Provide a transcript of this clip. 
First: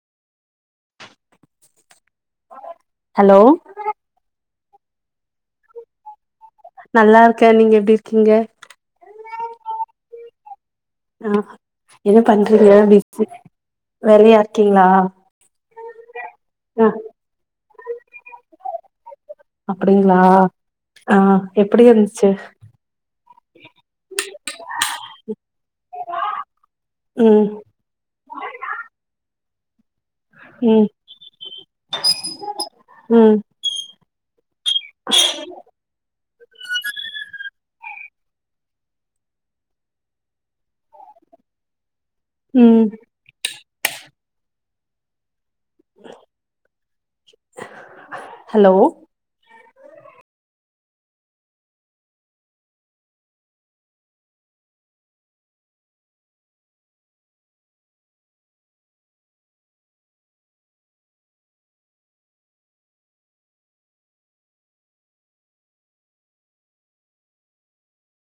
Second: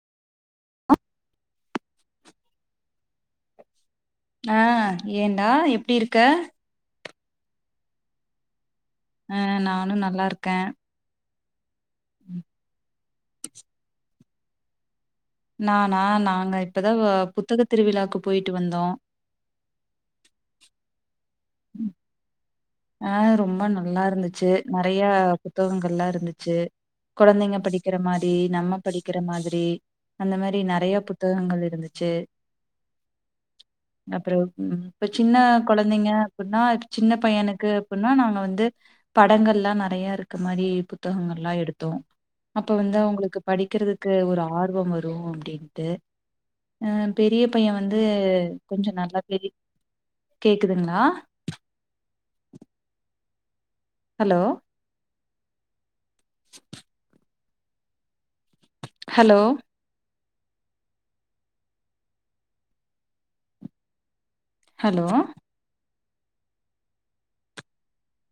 அ hello ஆ ஏன்டா எப்டி இருக்க நல்லா இருக்க நீங்க எப்டி இருக்கீங்க அ நானும் நல்லா இருக்க ம் என்ன பண்றீீங்க [inaudible] வேற யார் இருக்கீங்களா நானா நா நாங்க ஆ இப்பதா புத்தக திருவிழாவுக்கு போயிட்டு வந்தோ அப்புடிங்களா ஆ எப்புடி இருந்துச்சு ஆ ரொம்ப நல் நல்லா இருந்துச்சு நெறைய புத்தகங்கள் எல்லா இருந்துச்சு ம் கொழந்தைங்க படிக்குற மாரி நம்ம படிக்குற மாதிர் ரி அந்த மாரி ம் நறையா புத்தகங்கள் இருந்துச்சு ம் அப்புறோ ம் இப்ப சின்ன கொழந்தைங்க அப்டின்னா சின்ன பையனுக் எப்புடின்னா நாங்க வந்து படங்கள் எல்லா நறைய இருக்க மாரி புத்தகங்கள் எல்லா எடுத்தோ அப்ப ம் வந்து அவங்களுக்கு படிக்கிறதுக்கு ஒரு ஆர் ஆர்வோம் வரு அப்டின் ட்டு அ பெரிய பைய வந்து ஹலோ கொஞ்சோ நல்லா பெரி கே குதுங்களா ஹலோ [inaudible] ஹலோ ஹலோ